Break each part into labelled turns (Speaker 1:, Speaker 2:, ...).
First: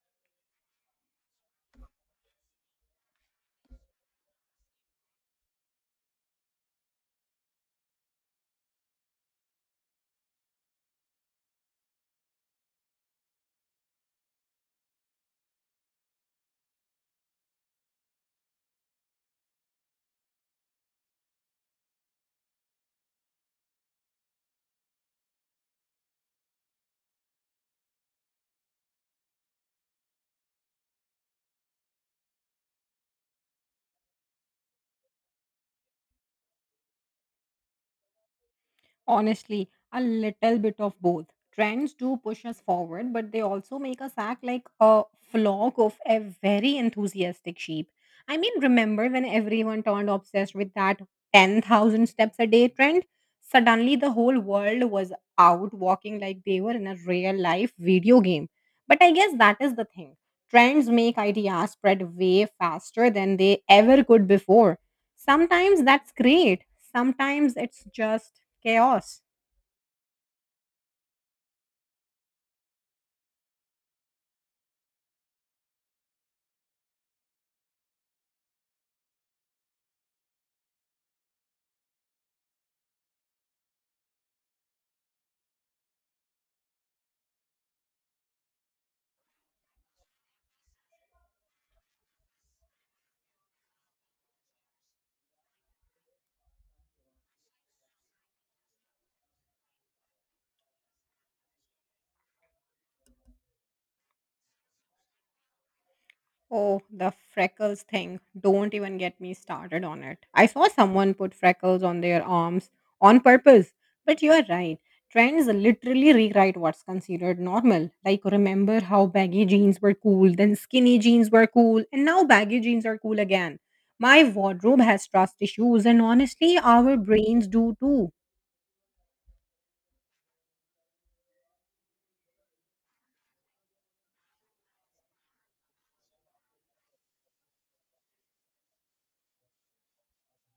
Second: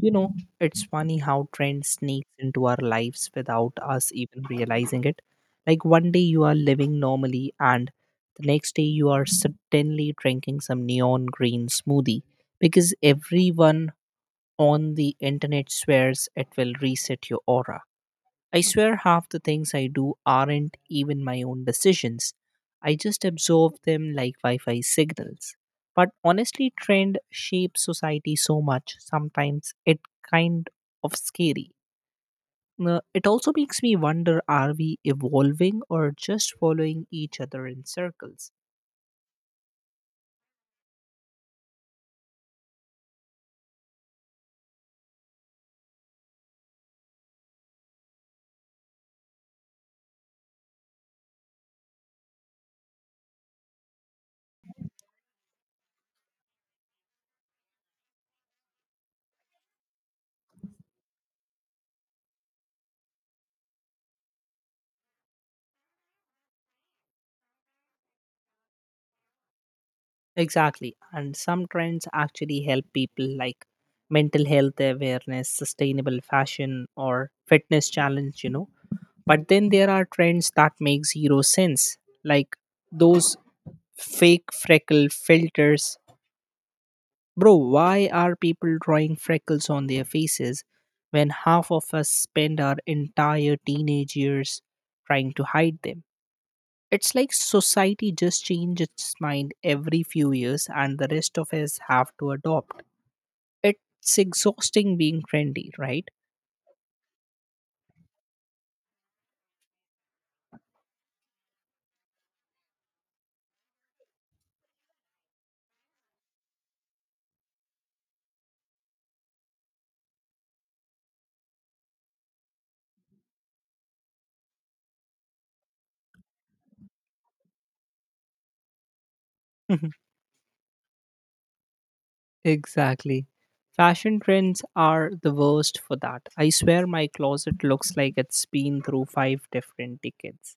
Speaker 1: You know, it's funny how trend sneaks into our lives without us even realizing it. Like one day you are living normally, and the next day you are suddenly drinking some neon green smoothie because everyone on the internet swears it will reset your aura. I swear half the things I do aren't even my own decisions. I just absorb them like Wi Fi signals. But honestly, trend shapes society so much, sometimes it kind of scary. It also makes me wonder, are we evolving or just following each other in circles?
Speaker 2: Honestly, a little bit of both. Trends do push us forward, but they also make us act like a flock of a very enthusiastic sheep. I mean, remember when everyone turned obsessed with that 10,000 steps a day trend? Suddenly, the whole world was out walking like they were in a real life video game. But I guess that is the thing. Trends make ideas spread way faster than they ever could before. Sometimes that's great. Sometimes it's just chaos.
Speaker 1: Exactly. And some trends actually help people, like mental health awareness, sustainable fashion, or fitness challenge, you know, but then there are trends that make zero sense, like those fake freckle filters. Bro, why are people drawing freckles on their faces when half of us spend our entire teenage years trying to hide them? It's like society just changes its mind every few years and the rest of us have to adopt. It's exhausting being trendy, right?
Speaker 2: Oh, the freckles thing. Don't even get me started on it. I saw someone put freckles on their arms on purpose. But you're right. Trends literally rewrite what's considered normal. Like, remember how baggy jeans were cool, then skinny jeans were cool, and now baggy jeans are cool again. My wardrobe has trust issues, and honestly, our brains do too.
Speaker 1: Mhm. Exactly. Fashion trends are the worst for that. I swear my closet looks like it's been through five different tickets.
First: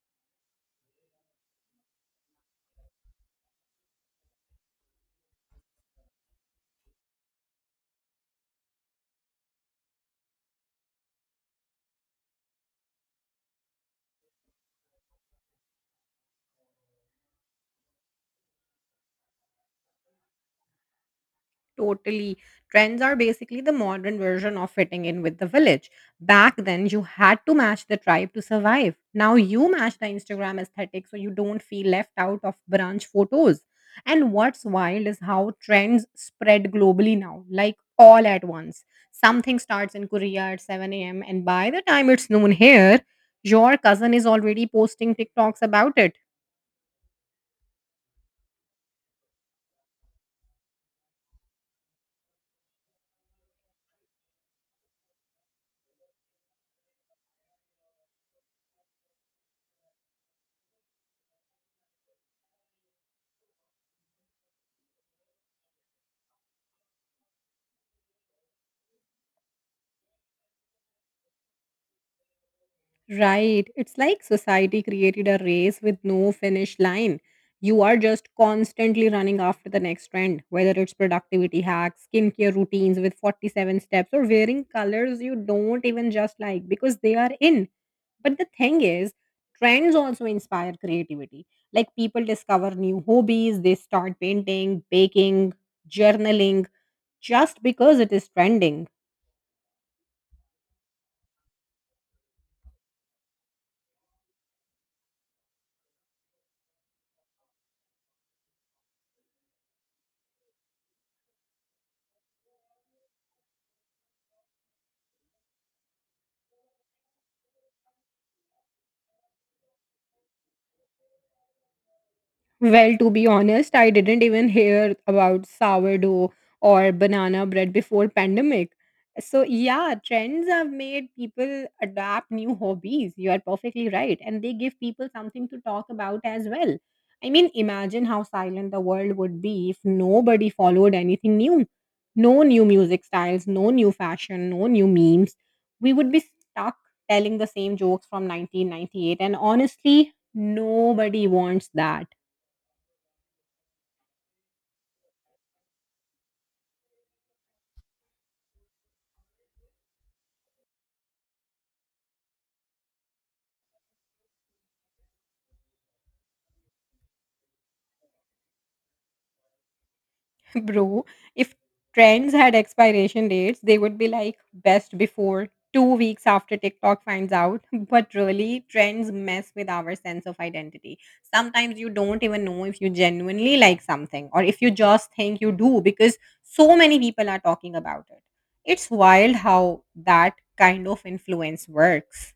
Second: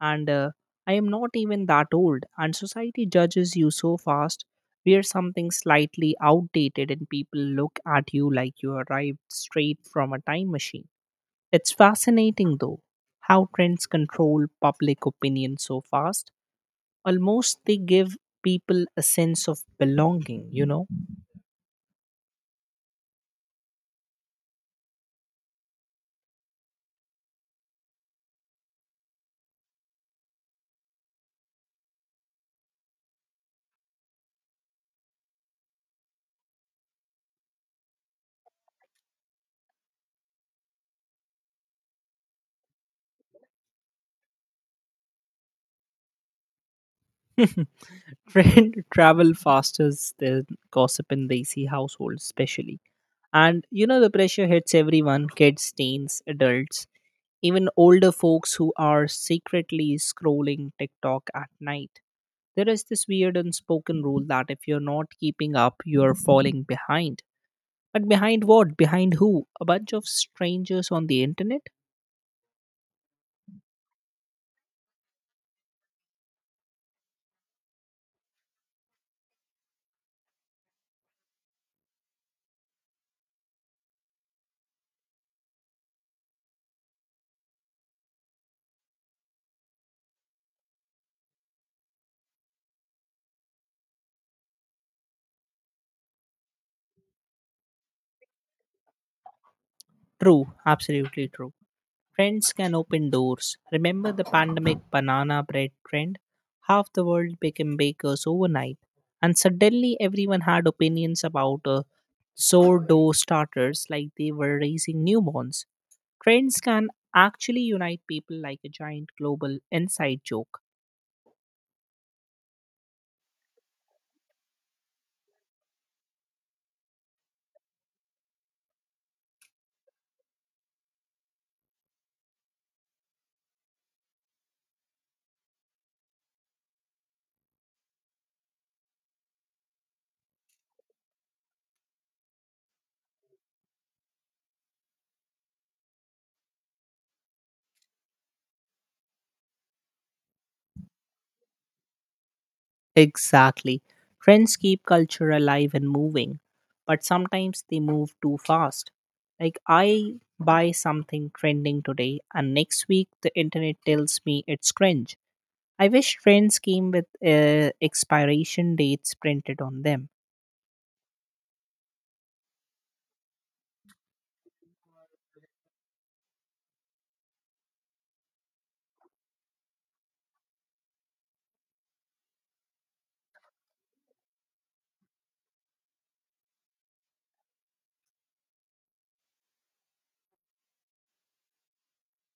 Speaker 1: And I am not even that old, and society judges you so fast. Wear something slightly outdated, and people look at you like you arrived straight from a time machine. It's fascinating, though, how trends control public opinion so fast. Almost they give people a sense of belonging, you know?
Speaker 2: Totally. Trends are basically the modern version of fitting in with the village. Back then, you had to match the tribe to survive. Now you match the Instagram aesthetic so you don't feel left out of brunch photos. And what's wild is how trends spread globally now, like all at once. Something starts in Korea at 7 a.m., and by the time it's noon here, your cousin is already posting TikToks about it.
Speaker 1: Trend travel faster than gossip in lazy households, especially. And you know, the pressure hits everyone, kids, teens, adults, even older folks who are secretly scrolling TikTok at night. There is this weird unspoken rule that if you're not keeping up, you're falling behind. But behind what? Behind who? A bunch of strangers on the internet?
Speaker 2: Right. It's like society created a race with no finish line. You are just constantly running after the next trend, whether it's productivity hacks, skincare routines with 47 steps, or wearing colors you don't even just like because they are in. But the thing is, trends also inspire creativity. Like people discover new hobbies, they start painting, baking, journaling just because it is trending.
Speaker 1: True, absolutely true. Friends can open doors. Remember the pandemic banana bread trend? Half the world became bakers overnight, and suddenly everyone had opinions about sourdough starters like they were raising newborns. Trends can actually unite people like a giant global inside joke.
Speaker 2: Well, to be honest, I didn't even hear about sourdough or banana bread before pandemic. So yeah, trends have made people adapt new hobbies. You are perfectly right. And they give people something to talk about as well. I mean, imagine how silent the world would be if nobody followed anything new. No new music styles, no new fashion, no new memes. We would be stuck telling the same jokes from 1998. And honestly, nobody wants that.
Speaker 1: Exactly. Trends keep culture alive and moving, but sometimes they move too fast. Like, I buy something trending today, and next week the internet tells me it's cringe. I wish trends came with expiration dates printed on them.
Speaker 2: Bro, if trends had expiration dates, they would be like best before 2 weeks after TikTok finds out. But really, trends mess with our sense of identity. Sometimes you don't even know if you genuinely like something or if you just think you do because so many people are talking about it. It's wild how that kind of influence works.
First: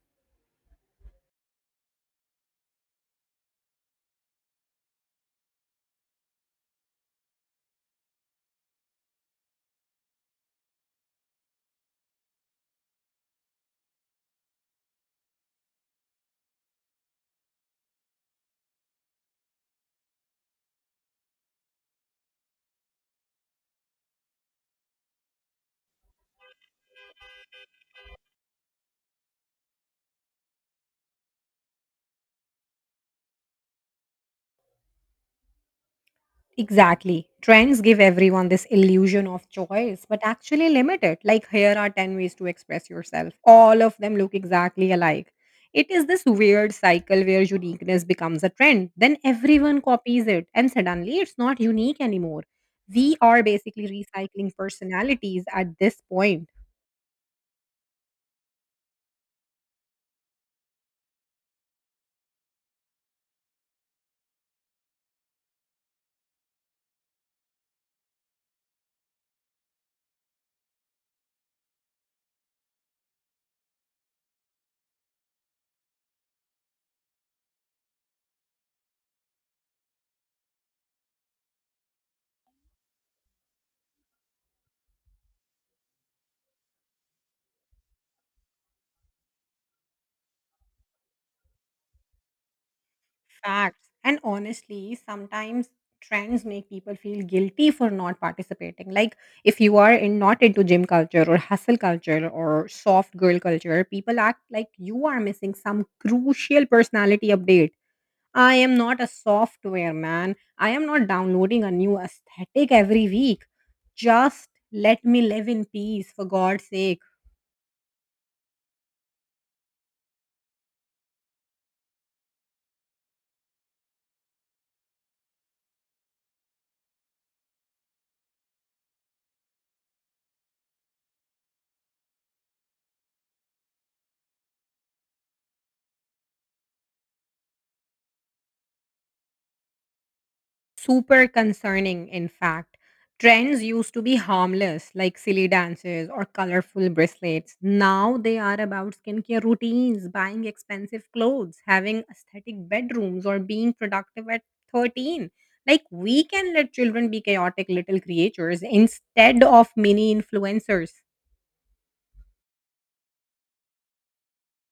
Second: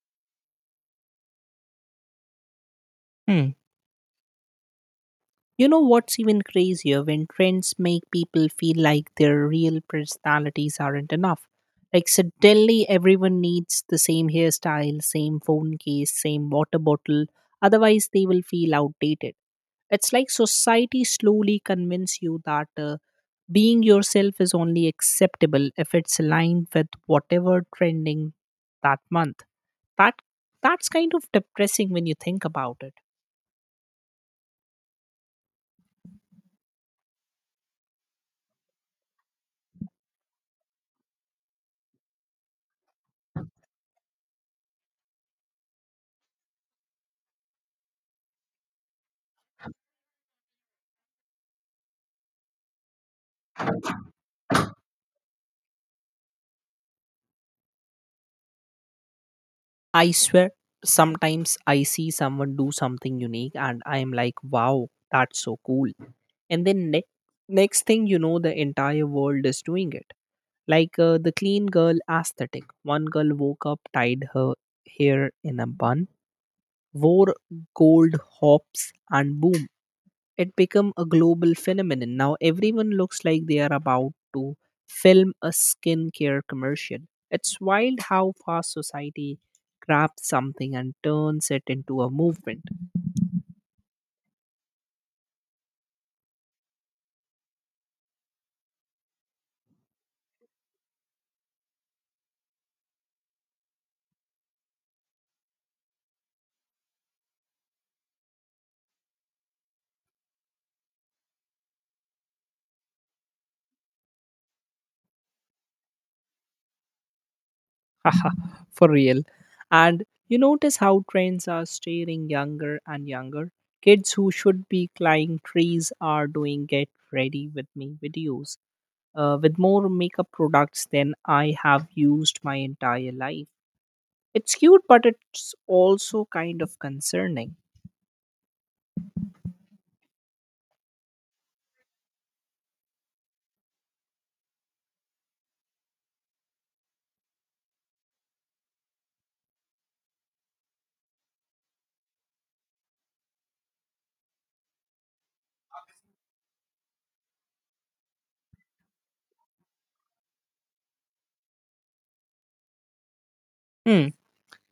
Speaker 1: Hmm. You know what's even crazier? When trends make people feel like their real personalities aren't enough. Like suddenly everyone needs the same hairstyle, same phone case, same water bottle, otherwise they will feel outdated. It's like society slowly convince you that being yourself is only acceptable if it's aligned with whatever trending that month. That that's kind of depressing when you think about it.
Speaker 2: Exactly. Trends give everyone this illusion of choice, but actually limit it. Like, here are 10 ways to express yourself. All of them look exactly alike. It is this weird cycle where uniqueness becomes a trend. Then everyone copies it, and suddenly it's not unique anymore. We are basically recycling personalities at this point.
Speaker 1: I swear, sometimes I see someone do something unique and I'm like, wow, that's so cool. And then next thing you know, the entire world is doing it. Like the clean girl aesthetic. One girl woke up, tied her hair in a bun, wore gold hops, and boom, it become a global phenomenon. Now everyone looks like they are about to film a skincare commercial. It's wild how fast society grabs something and turns it into a movement.
Speaker 2: Facts. And honestly, sometimes trends make people feel guilty for not participating. Like if you are in, not into gym culture or hustle culture or soft girl culture, people act like you are missing some crucial personality update. I am not a software man. I am not downloading a new aesthetic every week. Just let me live in peace for God's sake.
Speaker 1: Haha, for real. And you notice how trends are steering younger and younger kids who should be climbing trees are doing get ready with me videos, with more makeup products than I have used my entire life. It's cute, but it's also kind of concerning.
Speaker 2: Super concerning, in fact. Trends used to be harmless, like silly dances or colorful bracelets. Now they are about skincare routines, buying expensive clothes, having aesthetic bedrooms, or being productive at 13. Like, we can let children be chaotic little creatures instead of mini influencers.
Speaker 1: Hmm.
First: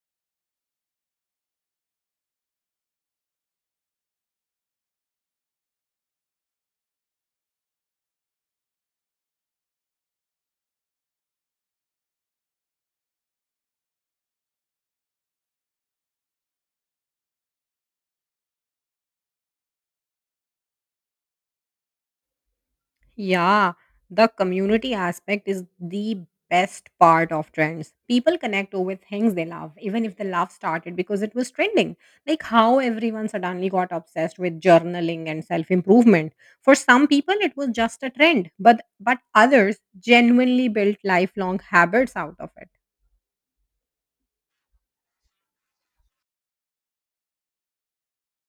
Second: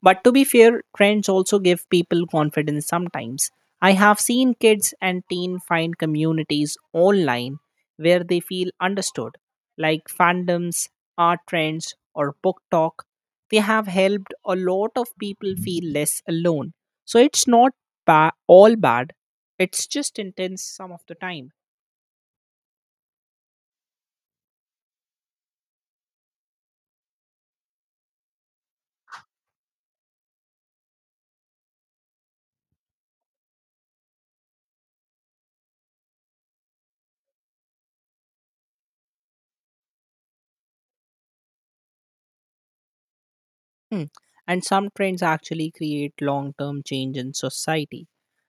Speaker 1: But to be fair, trends also give people confidence sometimes. I have seen kids and teen find communities online where they feel understood, like fandoms, art trends, or book talk. They have helped a lot of people feel less alone. So it's not all bad. It's just intense some of the time.
Speaker 2: Yeah, the community aspect is the best part of trends. People connect over things they love, even if the love started because it was trending. Like how everyone suddenly got obsessed with journaling and self-improvement. For some people it was just a trend, but others genuinely built lifelong habits out of it.
Speaker 1: Hmm. And some trends actually create long term change in society,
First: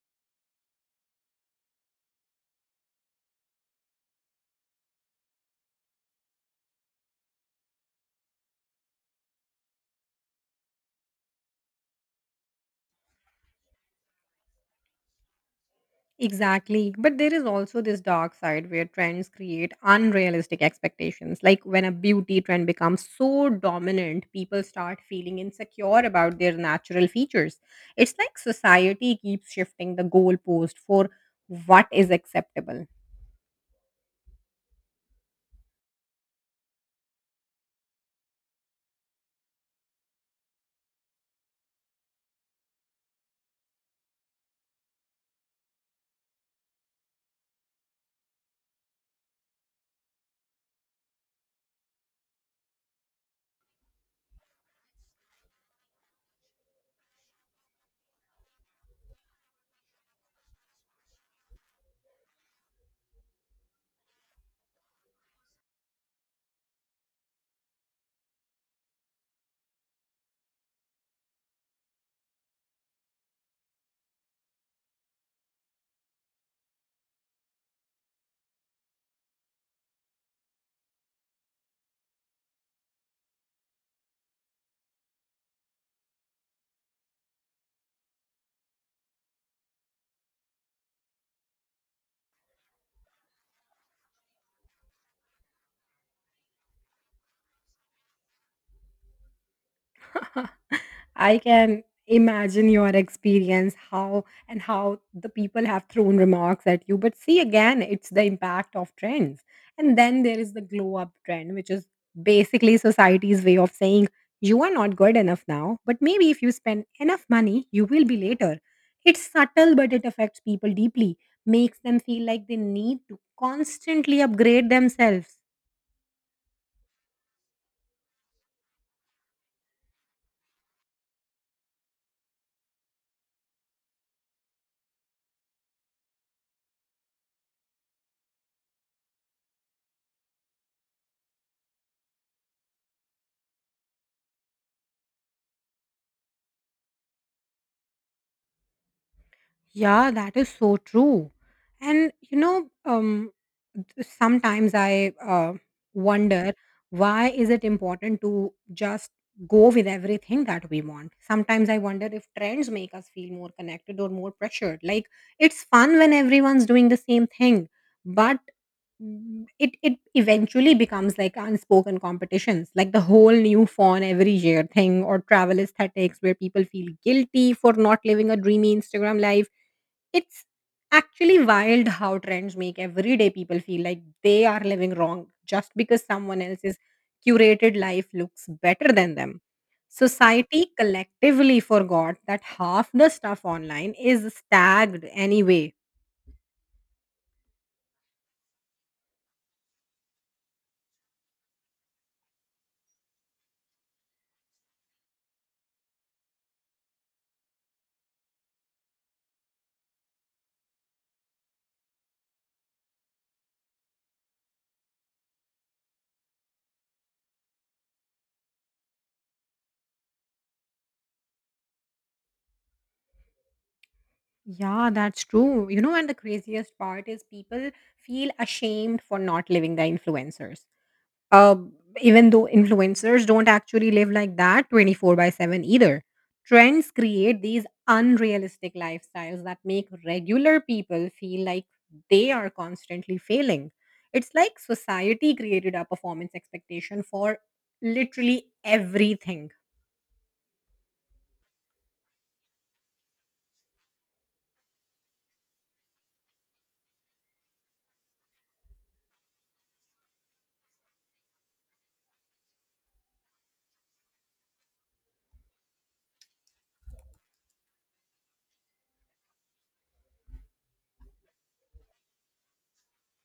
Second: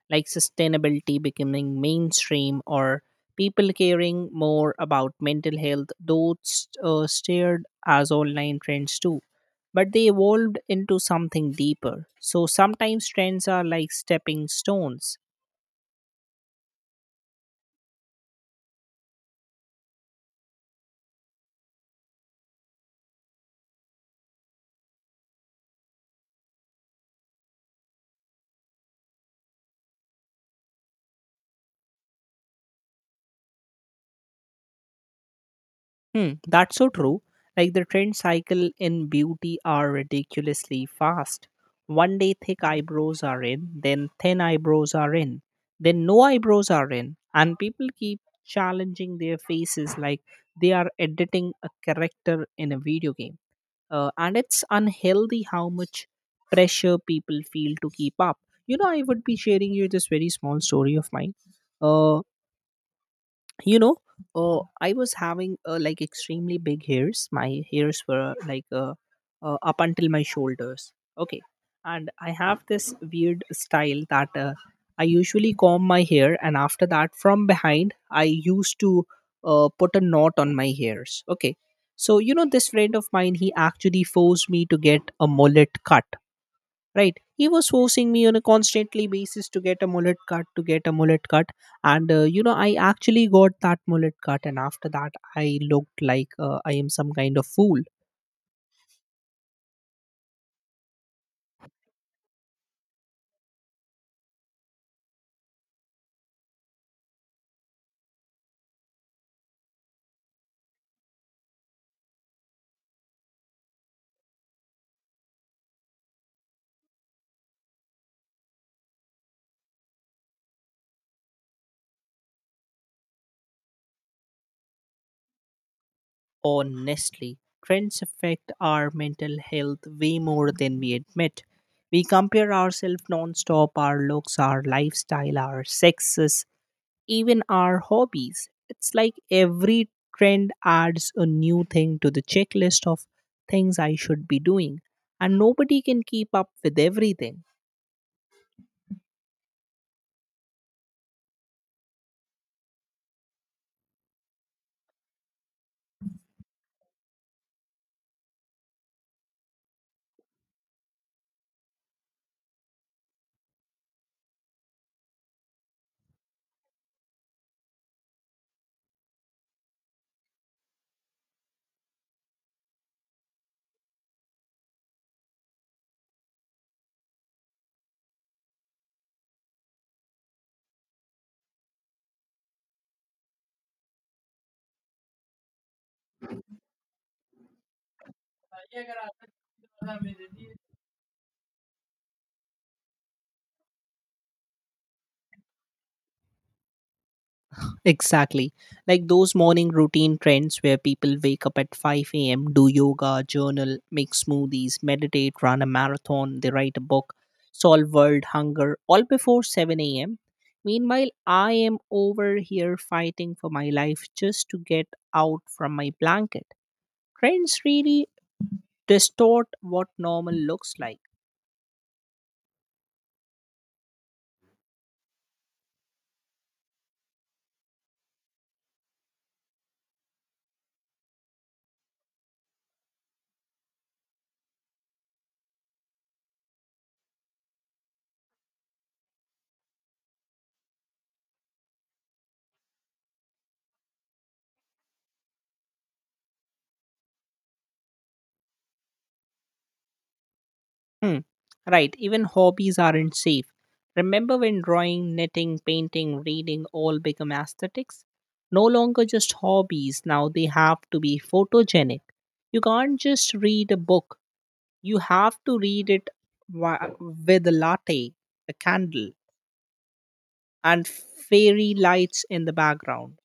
Speaker 1: like sustainability becoming mainstream or people caring more about mental health, though it's, steered as online trends too. But they evolved into something deeper. So sometimes trends are like stepping stones.
Speaker 2: Exactly. But there is also this dark side where trends create unrealistic expectations. Like when a beauty trend becomes so dominant, people start feeling insecure about their natural features. It's like society keeps shifting the goalpost for what is acceptable.
Speaker 1: Hmm, that's so true. Like the trend cycle in beauty are ridiculously fast. One day thick eyebrows are in, then thin eyebrows are in, then no eyebrows are in, and people keep challenging their faces like they are editing a character in a video game. And it's unhealthy how much pressure people feel to keep up. You know, I would be sharing you this very small story of mine. Uh, you know I was having like extremely big hairs. My hairs were like up until my shoulders, okay? And I have this weird style that I usually comb my hair and after that from behind I used to put a knot on my hairs, okay? So you know, this friend of mine, he actually forced me to get a mullet cut, right? He was forcing me on a constantly basis to get a mullet cut, and you know, I actually got that mullet cut, and after that I looked like I am some kind of fool.
Speaker 2: I can imagine your experience how and how the people have thrown remarks at you, but see again, it's the impact of trends. And then there is the glow up trend, which is basically society's way of saying you are not good enough now, but maybe if you spend enough money you will be later. It's subtle, but it affects people deeply. Makes them feel like they need to constantly upgrade themselves.
Speaker 1: Honestly, trends affect our mental health way more than we admit. We compare ourselves non-stop, our looks, our lifestyle, our sexes, even our hobbies. It's like every trend adds a new thing to the checklist of things I should be doing, and nobody can keep up with everything.
Speaker 2: Yeah, that is so true. And you know, sometimes I wonder why is it important to just go with everything that we want. Sometimes I wonder if trends make us feel more connected or more pressured. Like it's fun when everyone's doing the same thing, but it eventually becomes like unspoken competitions, like the whole new phone every year thing or travel aesthetics where people feel guilty for not living a dreamy Instagram life. It's actually wild how trends make everyday people feel like they are living wrong just because someone else's curated life looks better than them. Society collectively forgot that half the stuff online is tagged anyway.
Speaker 1: Exactly. Like those morning routine trends where people wake up at 5 a.m., do yoga, journal, make smoothies, meditate, run a marathon, they write a book, solve world hunger, all before 7 a.m. Meanwhile, I am over here fighting for my life just to get out from my blanket. Trends really distort what normal looks like.
Speaker 2: Yeah, that's true. You know, and the craziest part is people feel ashamed for not living the influencers. uh, Even though influencers don't actually live like that 24 by 7 either. Trends create these unrealistic lifestyles that make regular people feel like they are constantly failing. It's like society created a performance expectation for literally everything.
Speaker 1: Hmm. Right, even hobbies aren't safe. Remember when drawing, knitting, painting, reading all become aesthetics? No longer just hobbies, now they have to be photogenic. You can't just read a book, you have to read it with a latte, a candle, and fairy lights in the background.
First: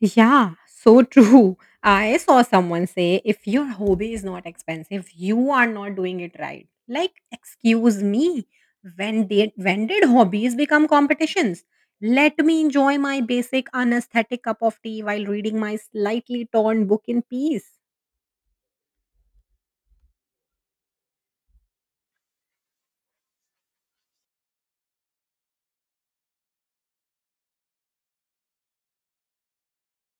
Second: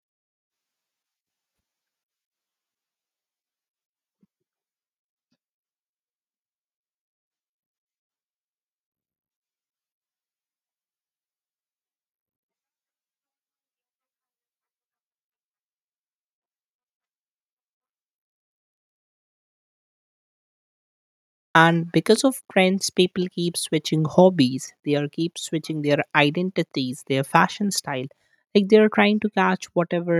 Speaker 2: Yeah, so true. I saw someone say if your hobby is not expensive, you are not doing it right. Like, excuse me, when did hobbies become competitions? Let me enjoy my basic unesthetic cup of tea while reading my slightly torn book in peace.
Speaker 1: And because of trends, people keep switching hobbies, they are keep switching their identities, their fashion style, like they are trying to catch whatever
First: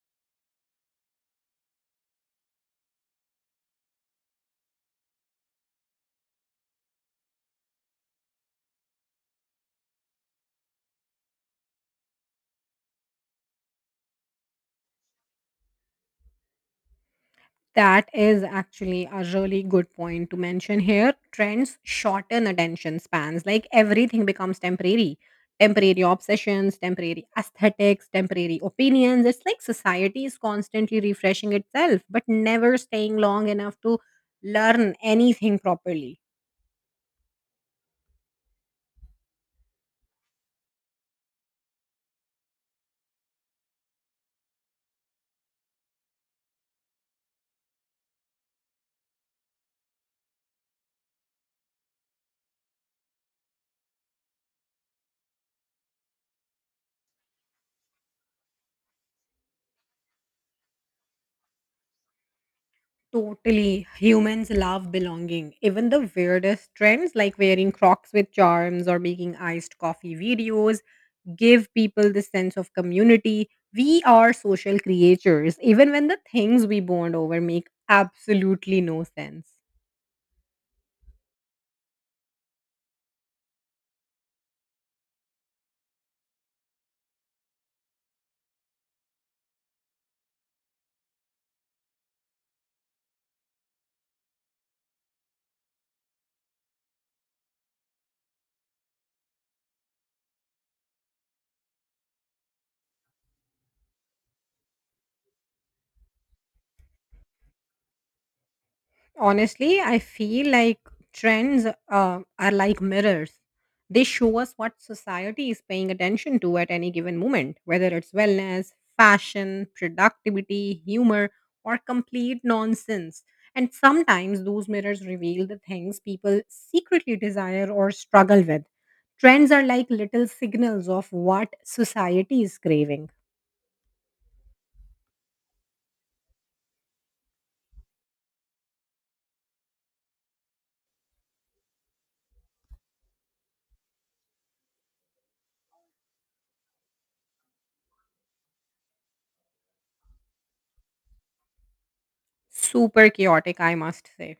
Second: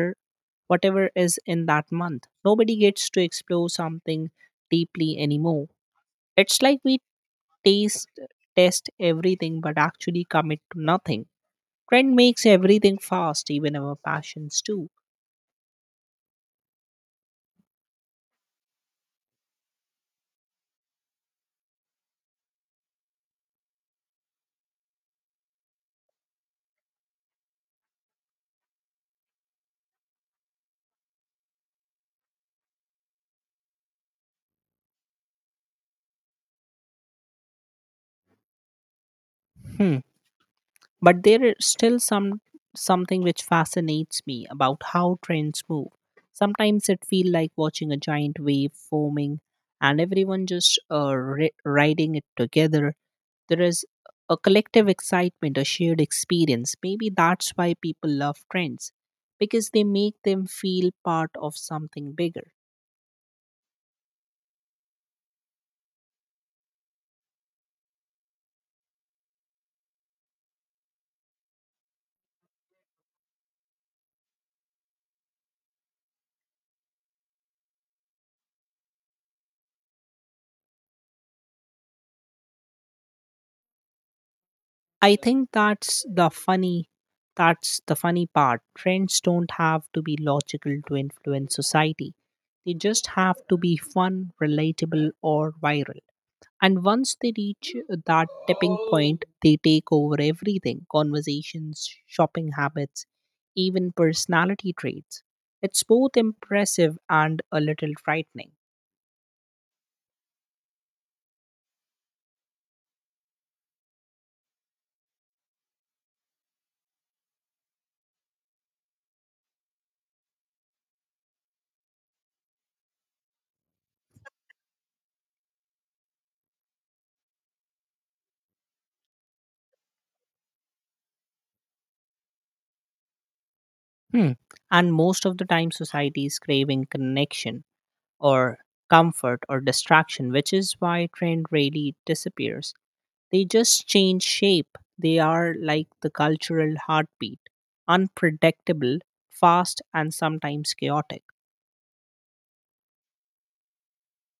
Speaker 1: whatever is in that month. Nobody gets to explore something deeply anymore. It's like we taste test everything but actually commit to nothing. Trend makes everything fast, even our passions too.
Speaker 2: That is actually a really good point to mention here. Trends shorten attention spans. Like everything becomes temporary. Temporary obsessions, temporary aesthetics, temporary opinions. It's like society is constantly refreshing itself, but never staying long enough to learn anything properly.
Speaker 1: Hmm. But there is still something which fascinates me about how trends move. Sometimes it feels like watching a giant wave forming and everyone just riding it together. There is a collective excitement, a shared experience. Maybe that's why people love trends, because they make them feel part of something bigger.
Speaker 2: Totally. Humans love belonging. Even the weirdest trends, like wearing crocs with charms or making iced coffee videos, give people this sense of community. We are social creatures, even when the things we bond over make absolutely no sense.
Speaker 1: I think that's the funny, that's the funny part. Trends don't have to be logical to influence society. They just have to be fun, relatable or viral. And once they reach that tipping point, they take over everything, conversations, shopping habits, even personality traits. It's both impressive and a little frightening.
Speaker 2: Honestly, I feel like trends are like mirrors. They show us what society is paying attention to at any given moment, whether it's wellness, fashion, productivity, humor, or complete nonsense. And sometimes those mirrors reveal the things people secretly desire or struggle with. Trends are like little signals of what society is craving.
Speaker 1: Hmm. And most of the time society is craving connection or comfort or distraction, which is why trend rarely disappears. They just change shape. They are like the cultural heartbeat, unpredictable, fast, and sometimes chaotic.
Speaker 2: Super chaotic, I must say.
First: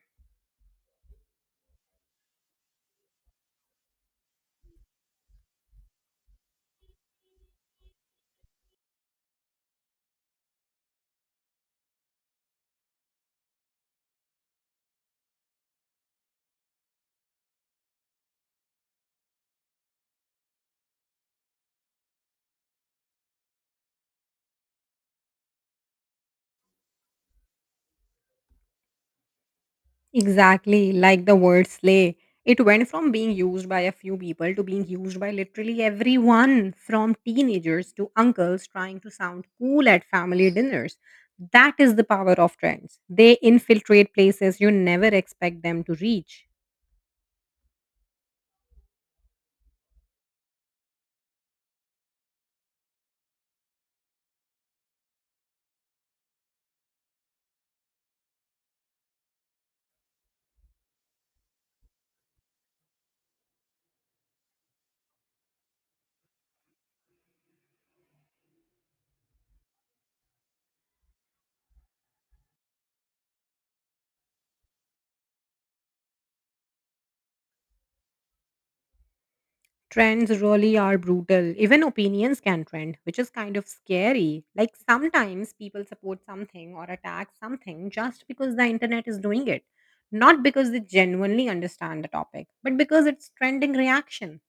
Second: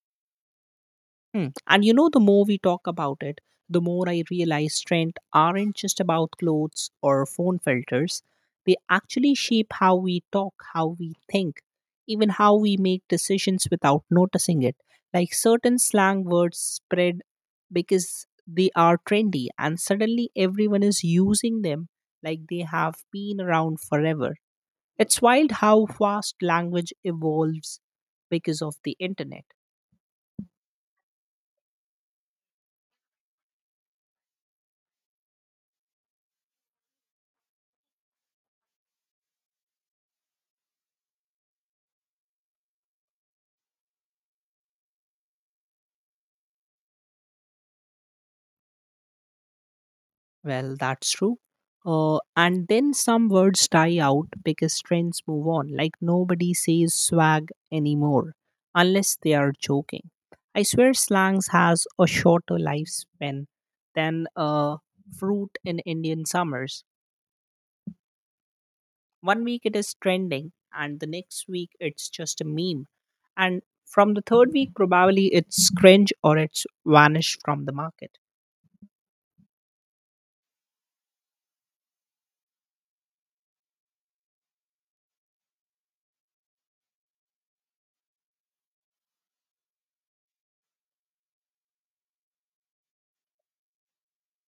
Speaker 1: Hmm. And you know, the more we talk about it, the more I realize trends aren't just about clothes or phone filters. They actually shape how we talk, how we think, even how we make decisions without noticing it. Like certain slang words spread because they are trendy, and suddenly everyone is using them like they have been around forever. It's wild how fast language evolves because of the internet.
Speaker 2: Exactly, like the word slay. It went from being used by a few people to being used by literally everyone, from teenagers to uncles trying to sound cool at family dinners. That is the power of trends. They infiltrate places you never expect them to reach.
Speaker 1: Well, that's true. And then some words die out because trends move on. Like nobody says swag anymore unless they are joking. I swear slangs has a shorter lifespan than a fruit in Indian summers. One week it is trending and the next week it's just a meme. And from the third week probably it's cringe or it's vanished from the market.
Speaker 2: Trends really are brutal. Even opinions can trend, which is kind of scary. Like sometimes people support something or attack something just because the internet is doing it, not because they genuinely understand the topic, but because it's trending reaction.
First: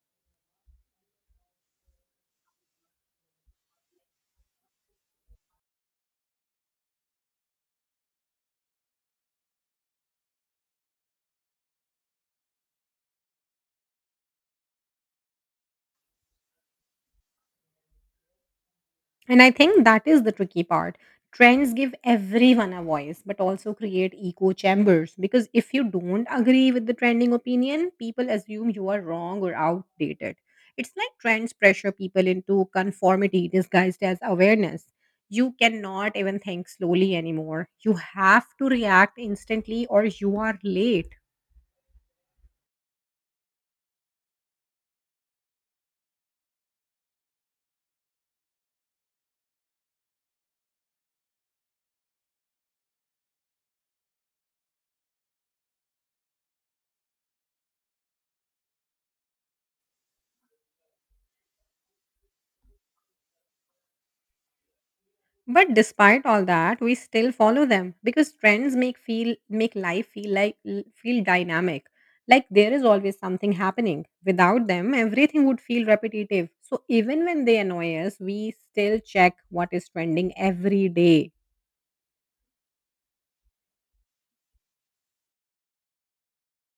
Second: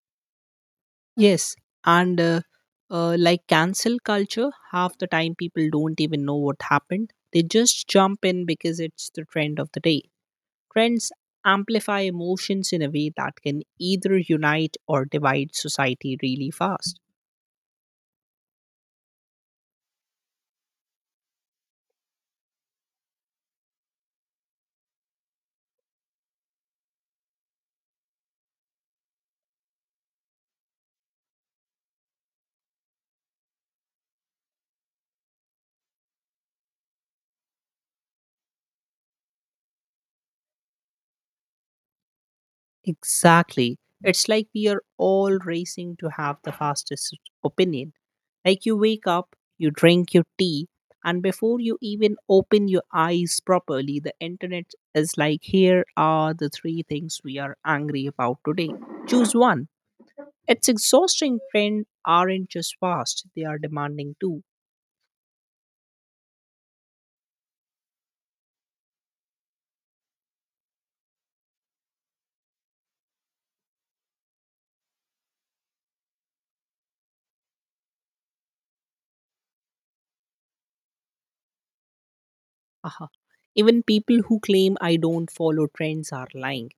Speaker 1: Yes, and like cancel culture, half the time people don't even know what happened. They just jump in because it's the trend of the day. Trends amplify emotions in a way that can either unite or divide society really fast.
Speaker 2: And I think that is the tricky part. Trends give everyone a voice, but also create echo chambers. Because if you don't agree with the trending opinion, people assume you are wrong or outdated. It's like trends pressure people into conformity disguised as awareness. You cannot even think slowly anymore. You have to react instantly or you are late.
Speaker 1: Exactly. It's like we are all racing to have the fastest opinion. Like you wake up, you drink your tea, and before you even open your eyes properly, the internet is like, here are the three things we are angry about today. Choose one. It's exhausting. Trends aren't just fast, they are demanding too.
Speaker 2: But despite all that, we still follow them because trends make life feel dynamic. Like there is always something happening. Without them, everything would feel repetitive. So even when they annoy us, we still check what is trending every day.
Speaker 1: Haha. Even people who claim I don't follow trends are lying.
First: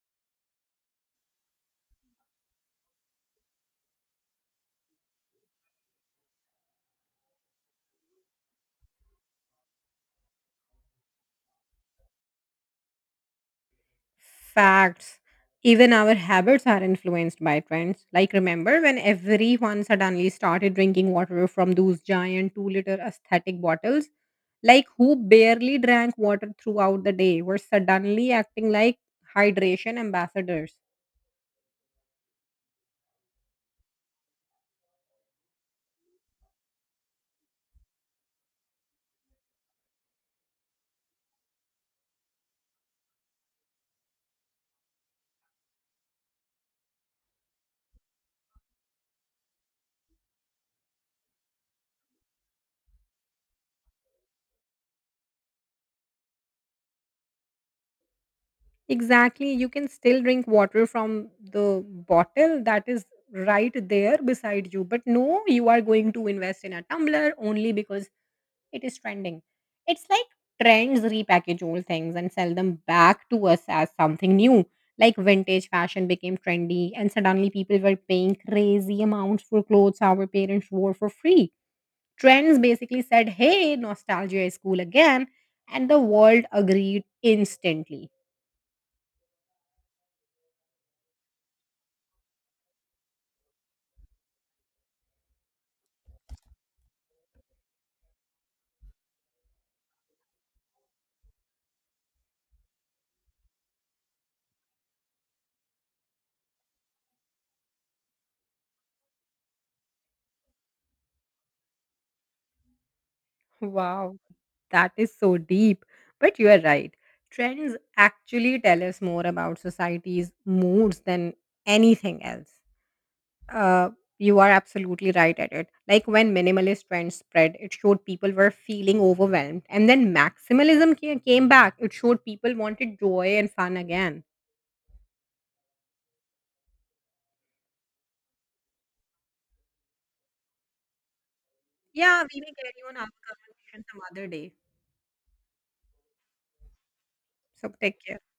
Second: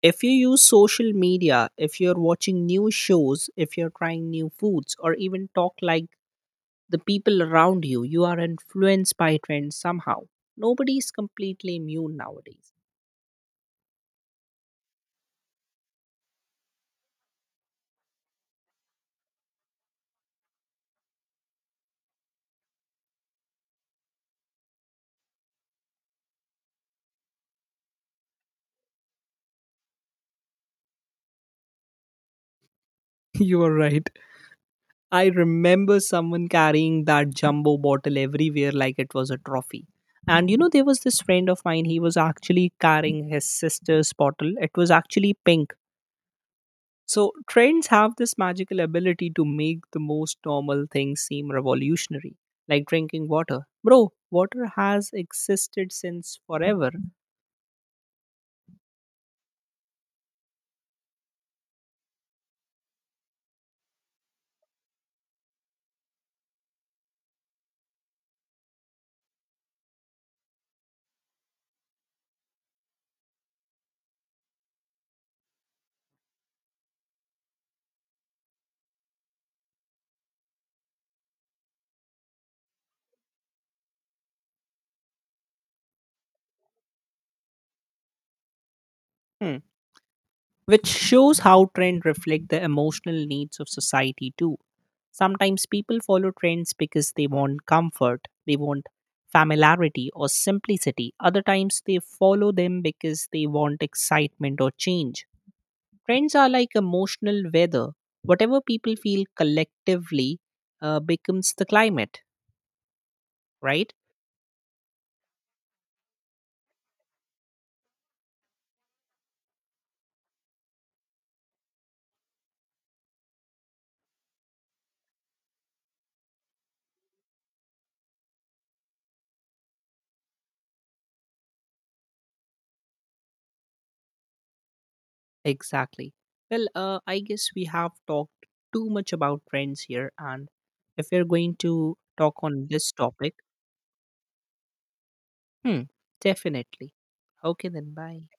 Speaker 1: If you use social media, if you're watching new shows, if you're trying new foods, or even talk like the people around you, you are influenced by trends somehow. Nobody is completely immune nowadays.
Speaker 2: Facts. Even our habits are influenced by trends. Like remember when everyone suddenly started drinking water from those giant 2-liter aesthetic bottles? Like who barely drank water throughout the day were suddenly acting like hydration ambassadors.
Speaker 1: You are right. I remember someone carrying that jumbo bottle everywhere like it was a trophy. And you know, there was this friend of mine, he was actually carrying his sister's bottle. It was actually pink. So, trends have this magical ability to make the most normal things seem revolutionary, like drinking water. Bro, water has existed since forever.
Speaker 2: Exactly, you can still drink water from the bottle that is right there beside you, but no, you are going to invest in a tumbler only because it is trending. It's like trends repackage old things and sell them back to us as something new. Like vintage fashion became trendy and suddenly people were paying crazy amounts for clothes our parents wore for free. Trends basically said, hey, nostalgia is cool again. And the world agreed instantly.
Speaker 1: Hmm. Which shows how trends reflect the emotional needs of society too. Sometimes people follow trends because they want comfort, they want familiarity or simplicity. Other times they follow them because they want excitement or change. Trends are like emotional weather. Whatever people feel collectively becomes the climate, right?
Speaker 2: Wow, that is so deep. But you are right. Trends actually tell us more about society's moods than anything else. Uh, you are absolutely right at it. Like when minimalist trends spread, it showed people were feeling overwhelmed. And then maximalism came back, it showed people wanted joy and fun again.
Speaker 1: Exactly. Well, I guess we have talked too much about trends here, and if we're going to
Speaker 2: Yeah, we
Speaker 1: talk
Speaker 2: will
Speaker 1: on
Speaker 2: carry
Speaker 1: this
Speaker 2: on our
Speaker 1: topic,
Speaker 2: conversation some other day.
Speaker 1: hmm, definitely. Okay,
Speaker 2: So
Speaker 1: then
Speaker 2: take care.
Speaker 1: bye.